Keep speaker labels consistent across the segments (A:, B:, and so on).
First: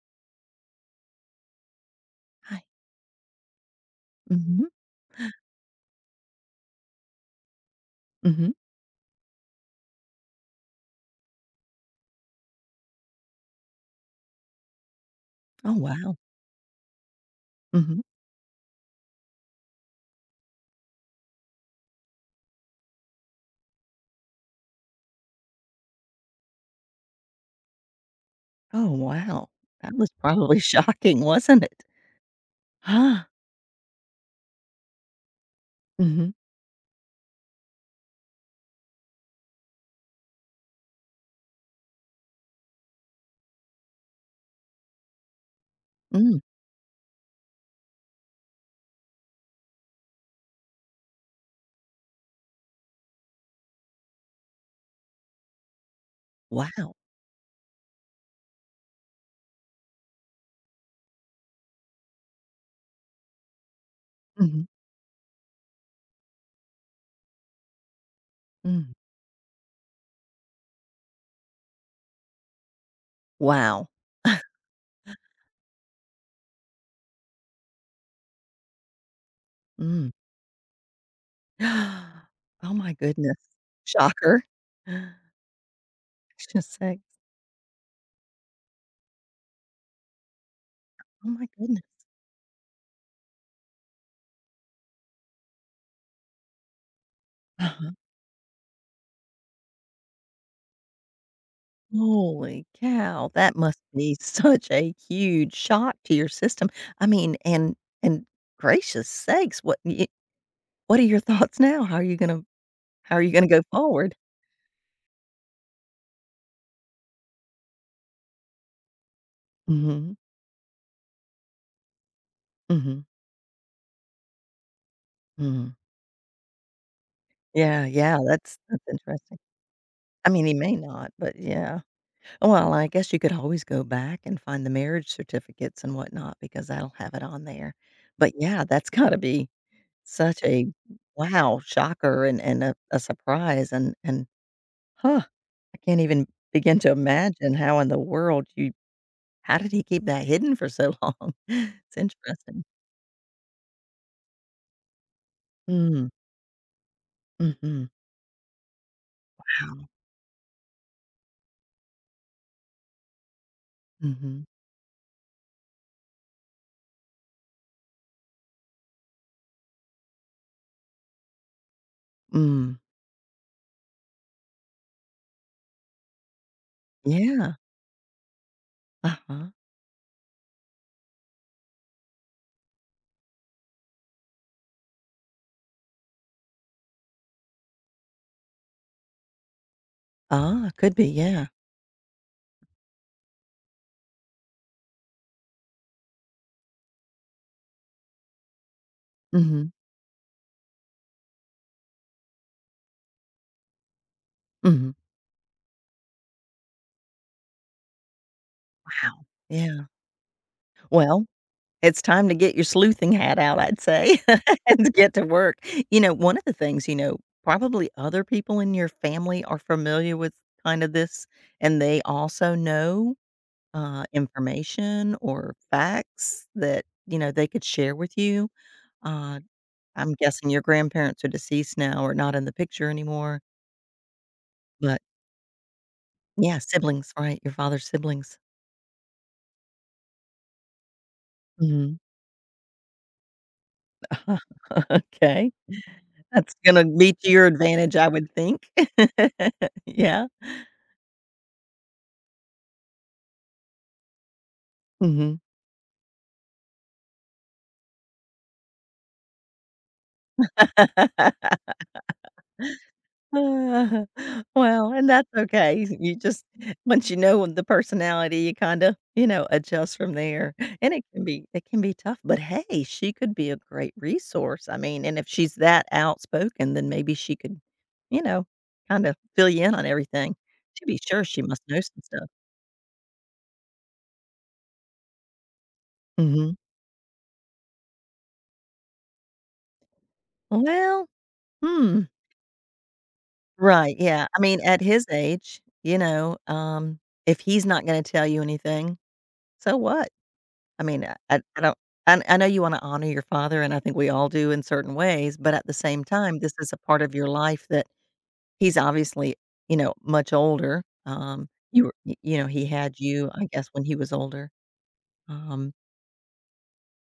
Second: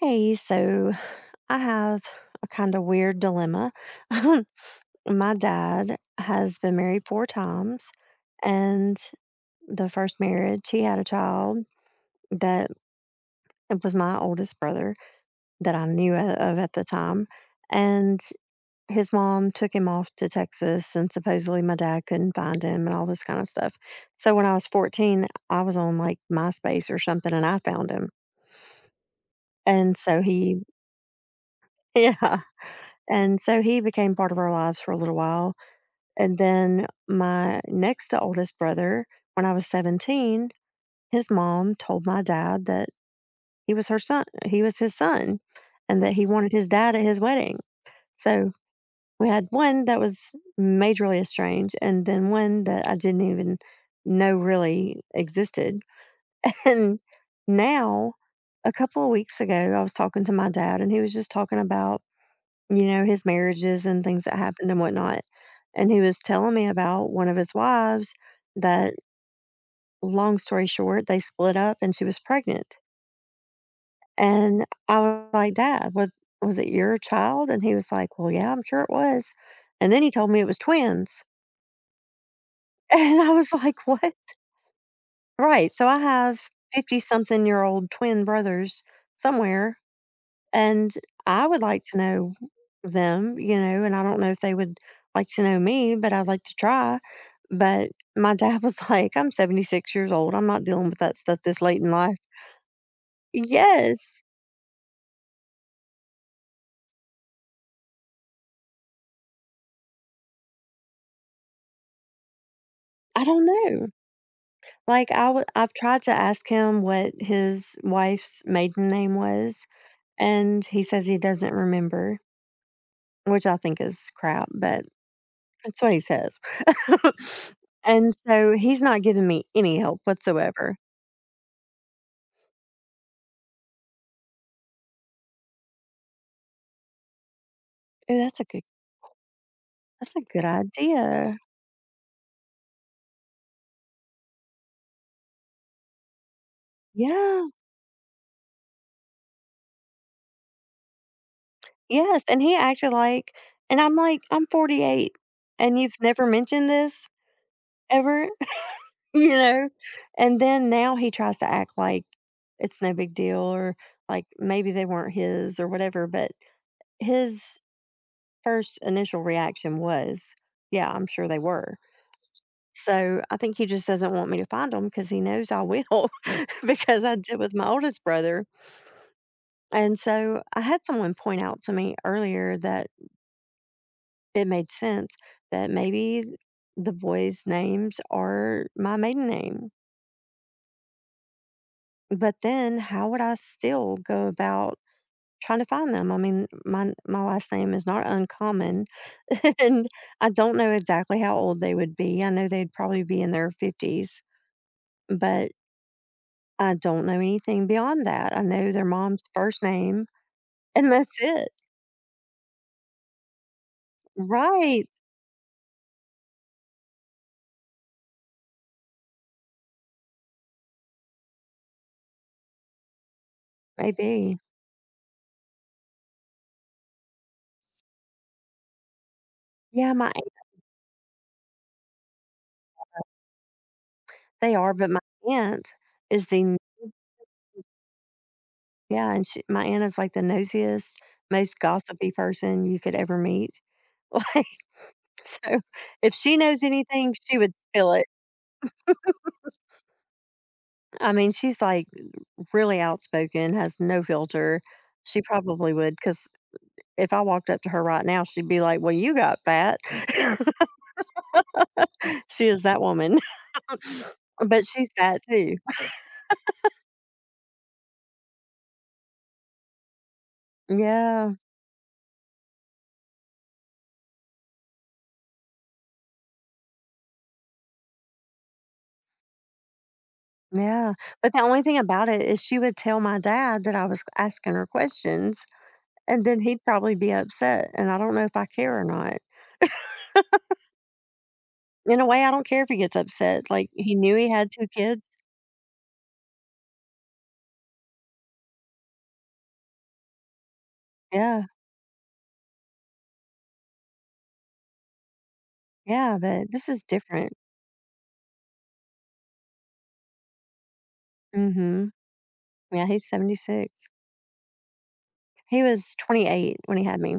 A: Hey, so I have a
B: Hi.
A: kind of weird dilemma.
B: Mhm.
A: My dad has been married four times,
B: Mhm.
A: and the first marriage, he had a child that it was my oldest brother that
B: Oh,
A: I knew
B: wow.
A: a- of at the time.
B: Mm. Mhm.
A: And his mom took him off to Texas, and supposedly my dad couldn't find him and all this kind of stuff. So when I was 14, I was on like MySpace or something, and I found him.
B: Oh, wow. That
A: And
B: was
A: so
B: probably
A: he,
B: shocking, wasn't it?
A: yeah.
B: Huh.
A: And so he became part of our lives for a little while.
B: Mm. Mhm.
A: And then my next to oldest brother, when I was 17, his mom told my dad that he was his son, and that he
B: Mm.
A: wanted his dad at his wedding. So we had one that was majorly estranged, and then one that I didn't even know really existed.
B: Wow.
A: And now, a couple of weeks ago, I was talking to my dad, and he was just talking about, you know, his marriages and things that
B: Mhm.
A: happened and whatnot, and he was telling me about one of his wives
B: Mm.
A: that, long story short, they split up and she was pregnant,
B: Wow.
A: and I was like, "Dad, was it your child?" And he was like, "Well, yeah, I'm sure it was," and then
B: Mm.
A: he told me it was twins,
B: Oh my
A: and I
B: goodness.
A: was like, "What?"
B: Shocker.
A: Right, so I have
B: Just sex.
A: 50-something-year-old twin brothers somewhere. And
B: Oh my
A: I would
B: goodness.
A: like to know them, you know, and I don't know if they would like to know me, but I'd like to try. But
B: Uh-huh.
A: my dad was like, I'm 76 years old. I'm not dealing with that stuff this late in life.
B: Holy cow. That must be
A: Yes.
B: such a huge shock to your system. I mean, and gracious sakes, what are your thoughts now? How are you gonna
A: I don't
B: go
A: know.
B: forward?
A: I've tried to ask him what his wife's maiden name was,
B: Mhm.
A: and he says he doesn't remember,
B: Mhm,
A: which I think is crap, but
B: mhm.
A: that's what he says.
B: Yeah,
A: And
B: yeah,
A: so
B: that's
A: he's
B: that's
A: not giving
B: interesting.
A: me any help
B: I mean, he may
A: whatsoever.
B: not, but yeah. Well, I guess you could always go back and find the marriage certificates and whatnot because that'll have it on there.
A: Oh,
B: But
A: that's a good—
B: yeah, that's gotta be
A: that's a
B: such
A: good
B: a
A: idea.
B: wow, shocker and a surprise huh, I can't even begin to
A: Yeah.
B: imagine how in the world you how did he keep that hidden for so long? It's
A: Yes, and he
B: interesting.
A: acted like— and I'm like, "I'm 48 and you've
B: Mm,
A: never mentioned this
B: mhm.
A: ever," you know?
B: Wow.
A: And then now he tries to act like it's no big deal, or like
B: Mhm.
A: maybe they weren't his or whatever, but his first initial reaction was, "Yeah, I'm sure they were."
B: Mm.
A: So I think he just doesn't want me to find them because he knows I will because I did
B: Yeah.
A: with my oldest brother.
B: Uh-huh.
A: And so I had someone point out to me earlier that it made sense that maybe the boys' names are my maiden name.
B: Ah, could be, yeah.
A: But then how would I still go about trying to find them? I mean, my last name is not uncommon,
B: Mhm,
A: and I don't know exactly how old they would be. I know they'd probably be in their 50s,
B: mhm.
A: but I don't know anything beyond that. I know their mom's
B: Wow.
A: first
B: Yeah.
A: name, and that's
B: Well,
A: it.
B: it's time to get your sleuthing hat out, I'd say,
A: Right.
B: and get to work. One of the things, probably other people in your family are familiar with kind of this, and they also know,
A: Maybe.
B: information or facts that, they could share with you. Uh,
A: Yeah, my
B: I'm
A: aunt—
B: guessing your grandparents are deceased now or not in the picture anymore,
A: they are, but
B: but
A: my aunt is the—
B: yeah, siblings, right? Your father's siblings.
A: yeah, and she— my aunt is, like, the nosiest, most
B: Mhm.
A: gossipy person you could ever meet, like,
B: Okay.
A: so if she
B: That's
A: knows
B: gonna be
A: anything,
B: to
A: she
B: your
A: would spill
B: advantage,
A: it.
B: I would think. Yeah.
A: I mean, she's, like, really outspoken, has no filter. She
B: Mhm.
A: probably would, because if I walked up to her right now, she'd be like, "Well, you got fat." She is that woman,
B: Uh,
A: but she's
B: well, and
A: fat
B: that's
A: too.
B: okay. You just once you know the personality, you kinda, you know, adjust from there, and it can
A: Yeah,
B: be it can be tough, but hey, she could be a great resource. I mean, and if she's that outspoken, then maybe she could, you know, kinda fill you in on everything. To
A: yeah,
B: be sure,
A: but
B: she
A: the
B: must
A: only thing
B: know some
A: about it
B: stuff.
A: is she would tell my dad that I was asking her questions, and then
B: Mhm.
A: he'd probably be upset, and I don't know if I care or not.
B: Well, hmm.
A: In a way, I don't care if he gets upset, like, he
B: Right,
A: knew
B: yeah.
A: he
B: I
A: had
B: mean,
A: two
B: at his
A: kids.
B: age, if he's not gonna tell you anything, so what? I mean, I I
A: Yeah,
B: I don't. I know you wanna honor your father, and I think we all do in certain ways, but at the same
A: yeah,
B: time,
A: but
B: this
A: this
B: is a
A: is
B: part of your
A: different.
B: life that he's obviously, much older. You
A: Mhm.
B: were y You know, he
A: Yeah,
B: had
A: he's
B: you, I guess,
A: 76.
B: when he was older.
A: He
B: Um,
A: was 28 when he had me,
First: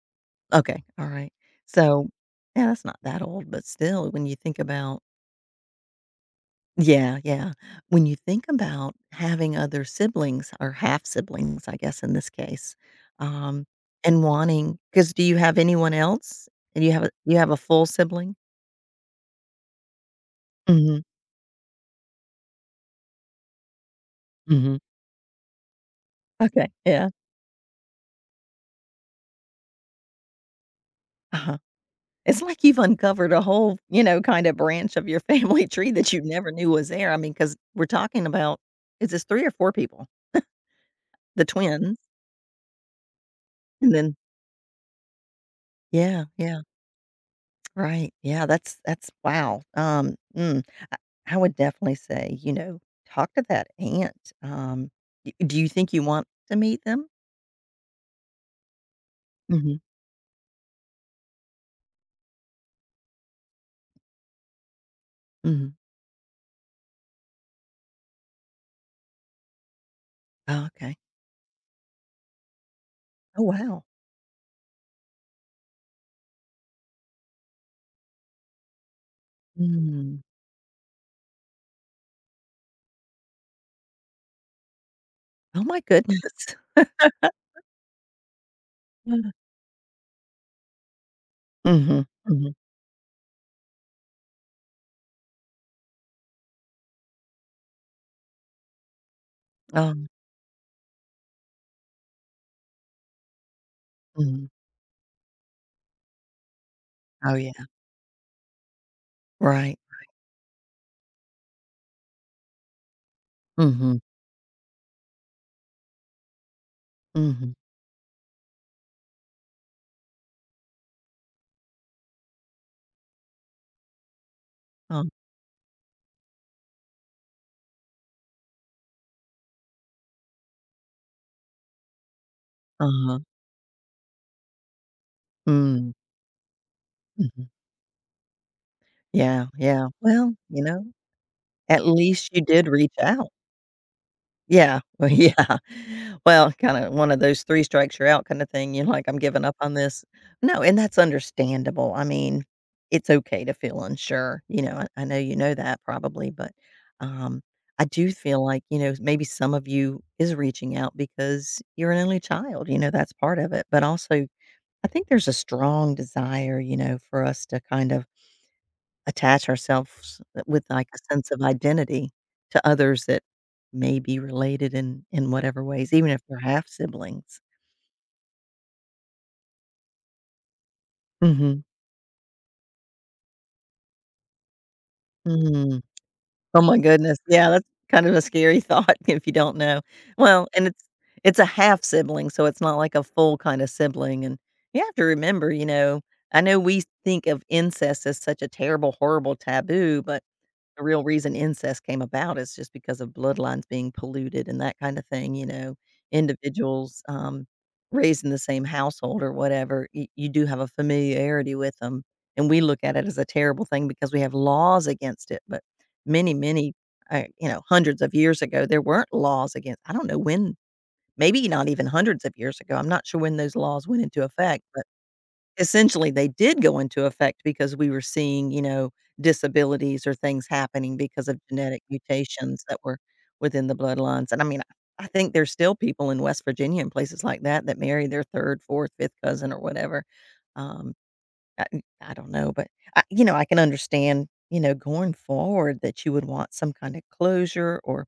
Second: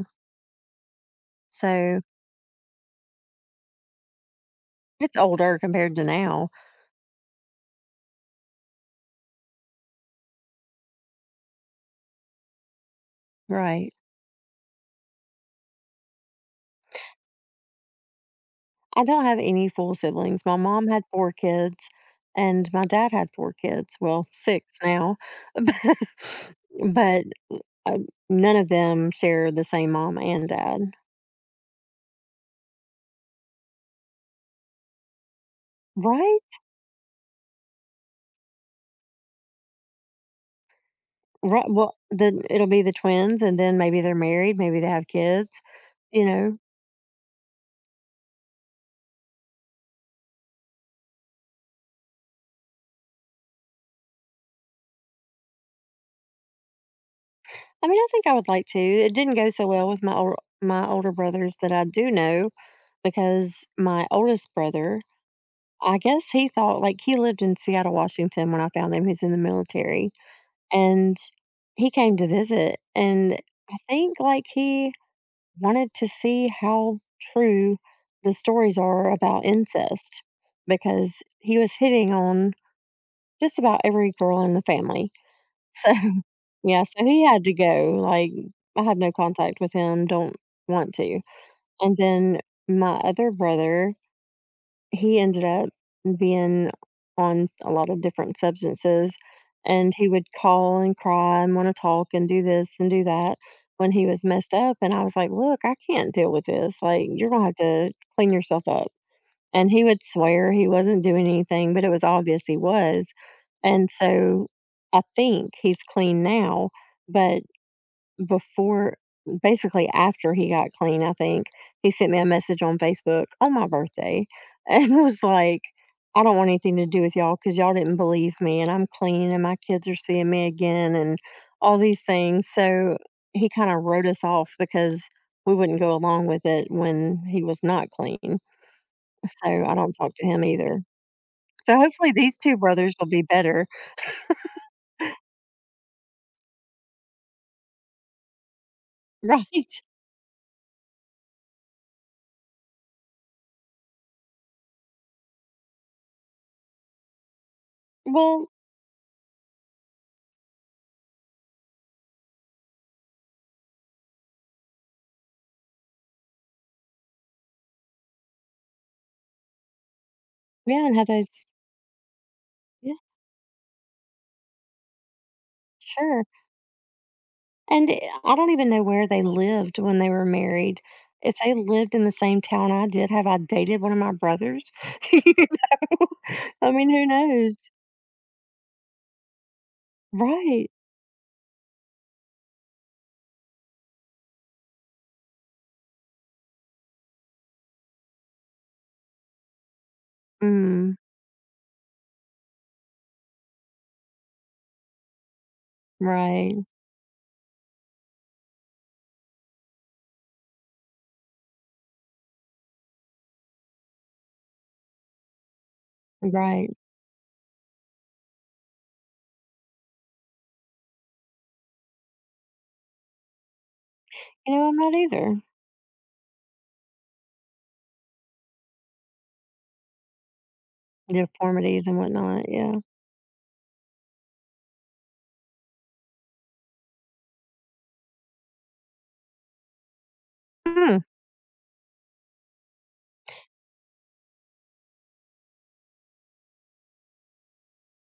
B: okay, alright.
A: so
B: So, yeah, that's not that old, but still, when you think about.
A: it's older compared to now.
B: Yeah, yeah. When you think about having other siblings or half siblings, I guess, in this case, um,
A: Right.
B: and wanting, because do you have anyone else? And you have a full sibling?
A: I don't have any full siblings. My mom
B: Mhm,
A: had four kids, and my dad had four kids. Well,
B: mhm.
A: six now, but
B: Okay, yeah,
A: but, uh, none of them share the same mom and dad.
B: uh-huh. It's like you've uncovered a whole, you know, kinda branch of your family tree that you never
A: Right?
B: knew was there. I mean, because 'cause we're talking about. Is this three or four people? The
A: Right, well,
B: twins,
A: then it'll be the twins, and then
B: and
A: maybe
B: then
A: they're married, maybe they have kids,
B: yeah,
A: you know?
B: yeah. Right. Yeah, that's wow. I, I would definitely say, you know, talk to that aunt. Do you think you want to meet them?
A: I mean, I think I would like to. It didn't go so
B: Mhm.
A: well with my older brothers that I do know because my oldest brother,
B: Mhm.
A: I guess he thought like, he lived in Seattle, Washington when I found him, he's in the military,
B: Oh, okay.
A: and he came to visit, and
B: Oh,
A: I
B: wow.
A: think, like, he wanted to see how true the stories are about incest,
B: Mm.
A: because he was hitting on just about every girl in the family.
B: Oh my
A: So,
B: goodness.
A: yeah, so he had to go, like, I have no contact with him, don't want to. And
B: Mhm.
A: then
B: Mhm.
A: my other brother, he ended up being on a lot of different substances, and
B: Oh.
A: he would call and cry and wanna talk and do this and do that when he was
B: Mhm.
A: messed up, and I was like, "Look, I can't deal with this, like, you're
B: Oh
A: gonna
B: yeah.
A: have to clean yourself up." And
B: Right.
A: he would swear he wasn't doing anything, but it was obvious he was. And
B: Mhm.
A: so I think he's clean now, but
B: Mhm.
A: before— basically after he got clean, I think he sent me a message on Facebook on my birthday and
B: Oh.
A: was like, I don't want anything to do with y'all because y'all didn't believe me and I'm clean and my kids are seeing me again and all these things. So
B: Uh-huh.
A: he kind of wrote us off because we wouldn't
B: Mm.
A: go along with it when he
B: Mhm.
A: was not clean.
B: Yeah,
A: So, I
B: yeah.
A: don't talk to
B: Well,
A: him
B: you
A: either.
B: know,
A: So,
B: at
A: hopefully
B: least
A: these
B: you
A: two
B: did reach
A: brothers will be
B: out.
A: better,
B: Yeah. Well, yeah. Well, kinda one of those three strikes, you're out kinda thing. You're like, "I'm giving up on
A: right?
B: this." No, and that's understandable. I mean, it's okay to feel unsure, I know you know that probably, but, um, I do feel
A: Well,
B: like, maybe some of you is reaching out because you're an only child, that's part of it, but also, I think there's a strong desire, for us to kind of attach ourselves with,
A: yeah,
B: like,
A: and have
B: a sense of
A: those—
B: identity to
A: yeah,
B: others that may be related in whatever ways, even if
A: sure,
B: they're half siblings.
A: and, eh, I don't even know where they lived when they were married. If they
B: Mhm.
A: lived in the same town I did, have I dated one of my brothers? You
B: Mm.
A: know?
B: Oh
A: I
B: my
A: mean, who
B: goodness. Yeah,
A: knows?
B: that's kind of a scary thought if you don't know. Well, and
A: Right.
B: it's a half sibling, so it's not like a full kinda sibling, and you have to remember, I know we think of incest as such a terrible, horrible taboo, but the
A: Mm,
B: real reason incest came about is just because of bloodlines being polluted and that kind of thing,
A: right,
B: individuals, raised in the same household or whatever, you do have a familiarity with them. And we look at it as a terrible thing because we have laws against it. But many, many,
A: right.
B: hundreds of years ago, there weren't laws against, I don't know when, maybe not even hundreds of years ago. I'm not sure when those laws went into
A: You
B: effect.
A: know, I'm not either.
B: Essentially, they did go into effect because we were seeing, you know, disabilities or things happening because of genetic
A: Deformities and whatnot,
B: mutations
A: yeah.
B: that were within the bloodlines, and I mean, I think there's still people in West Virginia and places like that that marry their third, fourth, fifth cousin or whatever. Um,
A: Hmm,
B: I don't know, but I can understand, going forward, that you would want some kind of closure or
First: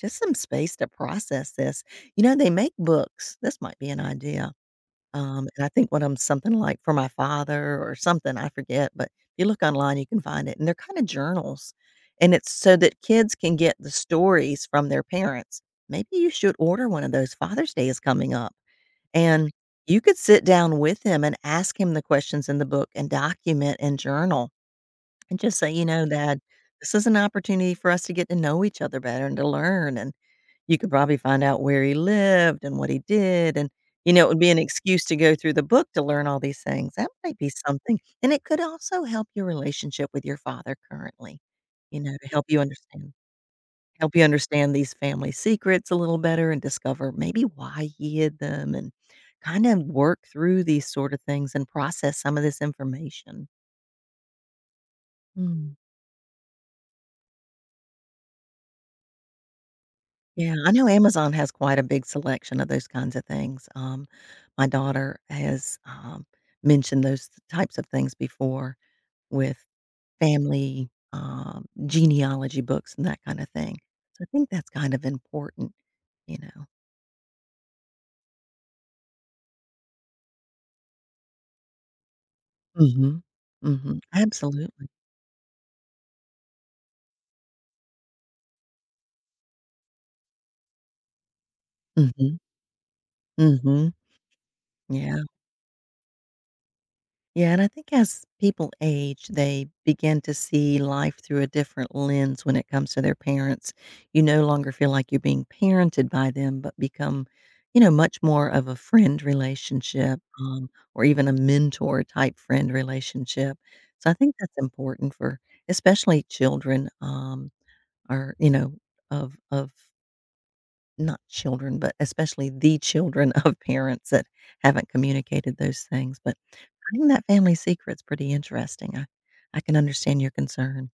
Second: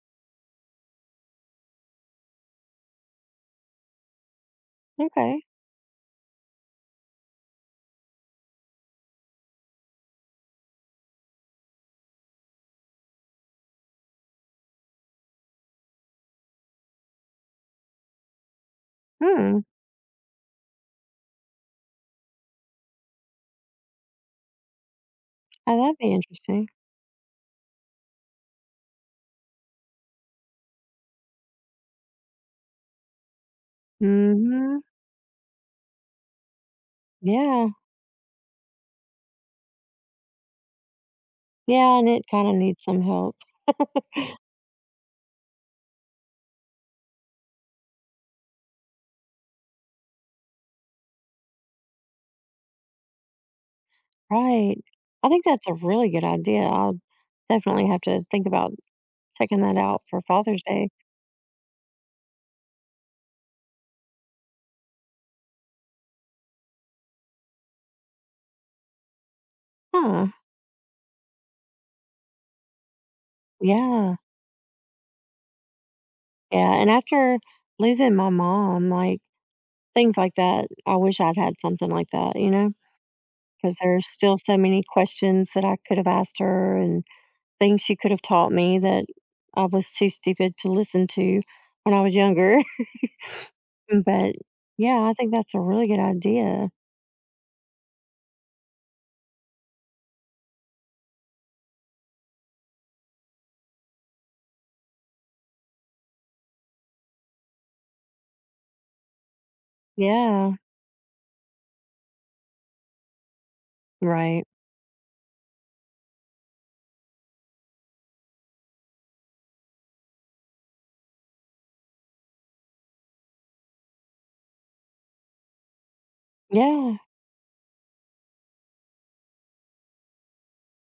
B: just some space to process this. You know, they make books. This might be an idea.
A: okay.
B: And I think one of them, something like "For My Father" or something, I forget, but if you look online, you can find it, and they're kinda journals, and it's so that kids can get the stories from their parents. Maybe you should order one of those. Father's Day is coming up, and
A: Hmm.
B: you could sit down with him and ask him the questions in the book and document and journal and just say,
A: Oh,
B: "You
A: that'd
B: know,
A: be
B: dad,
A: interesting.
B: this is an opportunity for us to get to know each other better and to learn, and you could probably find out where he lived and what he did, and, you know, it would be an
A: Mhm.
B: excuse to go through the book to learn all these things." That might be
A: Yeah.
B: something, and it could also help your relationship with your father currently,
A: Yeah, and it
B: to help
A: kinda
B: you
A: needs some
B: understand
A: help.
B: these family secrets a little better and discover maybe why he hid them and kind of work through these sort of things and process some of this information.
A: Right. I think that's
B: Mm.
A: a really good idea. I'll definitely have to think about checking that out for
B: Yeah,
A: Father's
B: I know
A: Day.
B: Amazon has quite a big selection of those kinds of things. My daughter has, mentioned those types of things before with
A: Huh.
B: family, genealogy books and that kinda thing.
A: Yeah.
B: So I think that's kind of important, you know?
A: Yeah, and after losing my mom, like, things like that, I wish I'd had something like that, you know, because
B: Mhm. Mhm.
A: there's still so many
B: Absolutely.
A: questions that I could have asked her and things she could have taught me that I was too stupid to listen to when I was
B: Mhm.
A: younger.
B: Mhm.
A: But, yeah, I
B: Yeah.
A: think that's a really good idea.
B: Yeah, and I think as people age, they begin to see life through a different lens when it comes to their parents. You no longer feel like you're being parented by them, but become, much more of a friend relationship,
A: Yeah.
B: or even a mentor type friend relationship. So I think
A: Right.
B: that's important for especially children, or, of not children, but especially the children of parents that haven't communicated those things. But I
A: Yeah.
B: think that family secret's pretty interesting. I can understand your concern.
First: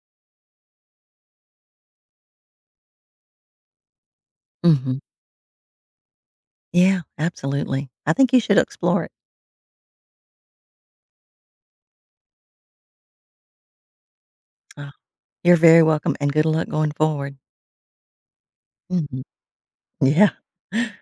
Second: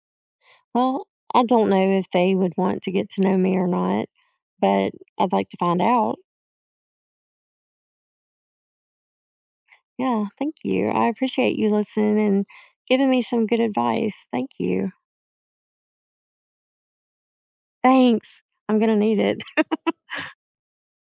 A: Well, I don't know if they would want to get to know me or not, but
B: Mhm.
A: I'd like to find out.
B: Yeah, absolutely. I think you should explore it.
A: Yeah, thank you. I appreciate you listening and giving me some good advice. Thank
B: Uh,
A: you.
B: you're very welcome, and good luck going forward.
A: Thanks. I'm going to need
B: Mhm.
A: it.
B: Yeah.